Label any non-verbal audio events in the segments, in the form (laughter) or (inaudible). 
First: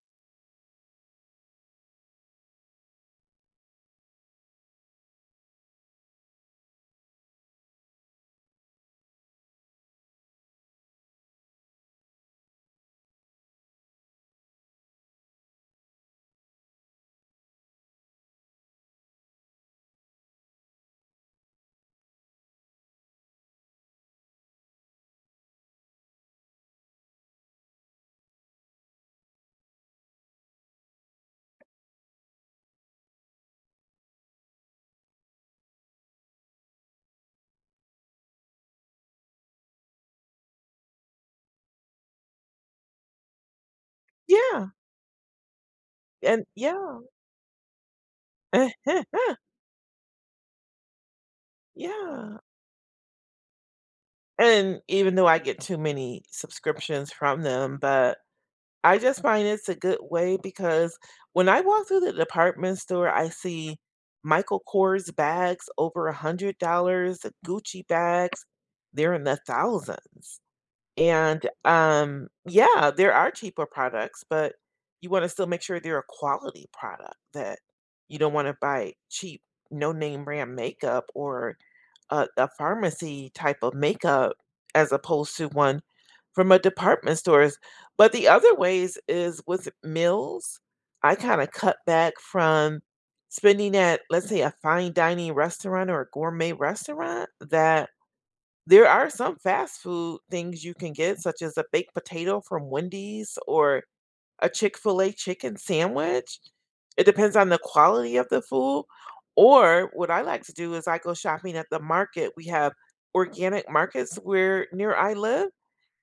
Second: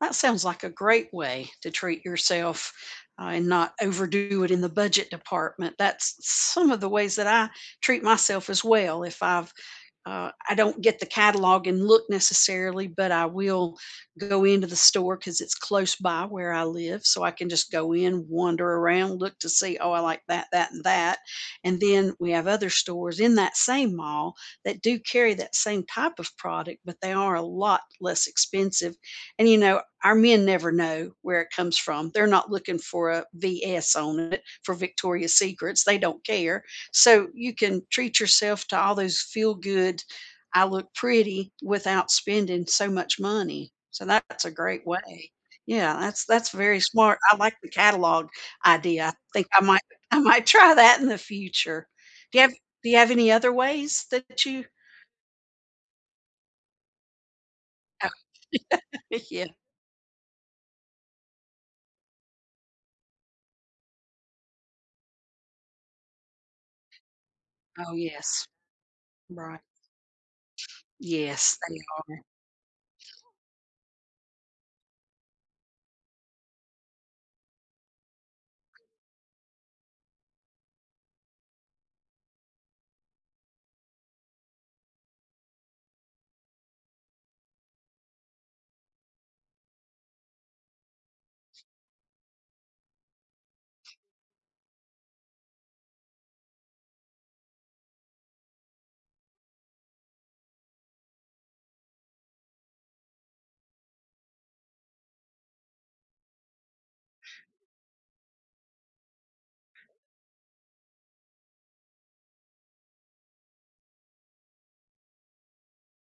That sounds like a great way to treat yourself, uh, and not overdo it in the budget department. That's some of the ways that I treat myself as well. If I've uh, I don't get the catalog and look necessarily, but I will go into the store 'cause it's close by where I live. So I can just go in, wander around, look to see, "Oh, I like that, that, and that." And then we have other stores in that same mall that do carry that same type of product, but they are a lot less expensive, and, you know, our men never know where it comes from. They're not looking for a "VS" on it for Victoria's Secrets. They don't care. So you can treat yourself to all those feel good, "I look pretty" without spending so much money. So that that's a Yeah. great way. Yeah. That's And that's very yeah. smart. I like the catalog idea. I (laughs) think I might I might try that in the future. Do Yeah. you have do you have any other ways that you And even though I get too many subscriptions from them, Oh. but, I just (laughs) Yeah. find it's a good way because when I walk through the department store, I see Michael Kors bags over $100 Gucci Oh, yes. bags, they're in the Right. thousands, and, Yes, they are. um, yeah, there are cheaper products, but you want to still make sure they're a quality product that you don't want to buy cheap, no name brand makeup or a a pharmacy type of makeup as opposed to one from a department stores, but the other ways is with meals, I kinda cut back from spending at, let's say, a fine dining restaurant or a gourmet restaurant that there are some fast food things you can get such as a baked potato from Wendy's or a Chick-fil-A chicken sandwich. It depends on the quality of the food. Or what I like to do is I go shopping at the market. We have organic markets where near I live,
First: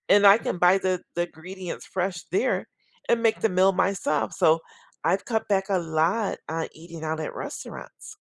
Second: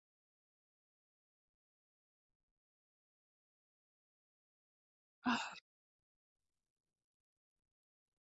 and I can buy the the ingredients fresh there and make the meal myself. So I've cut Oh. back a lot on eating out at restaurants.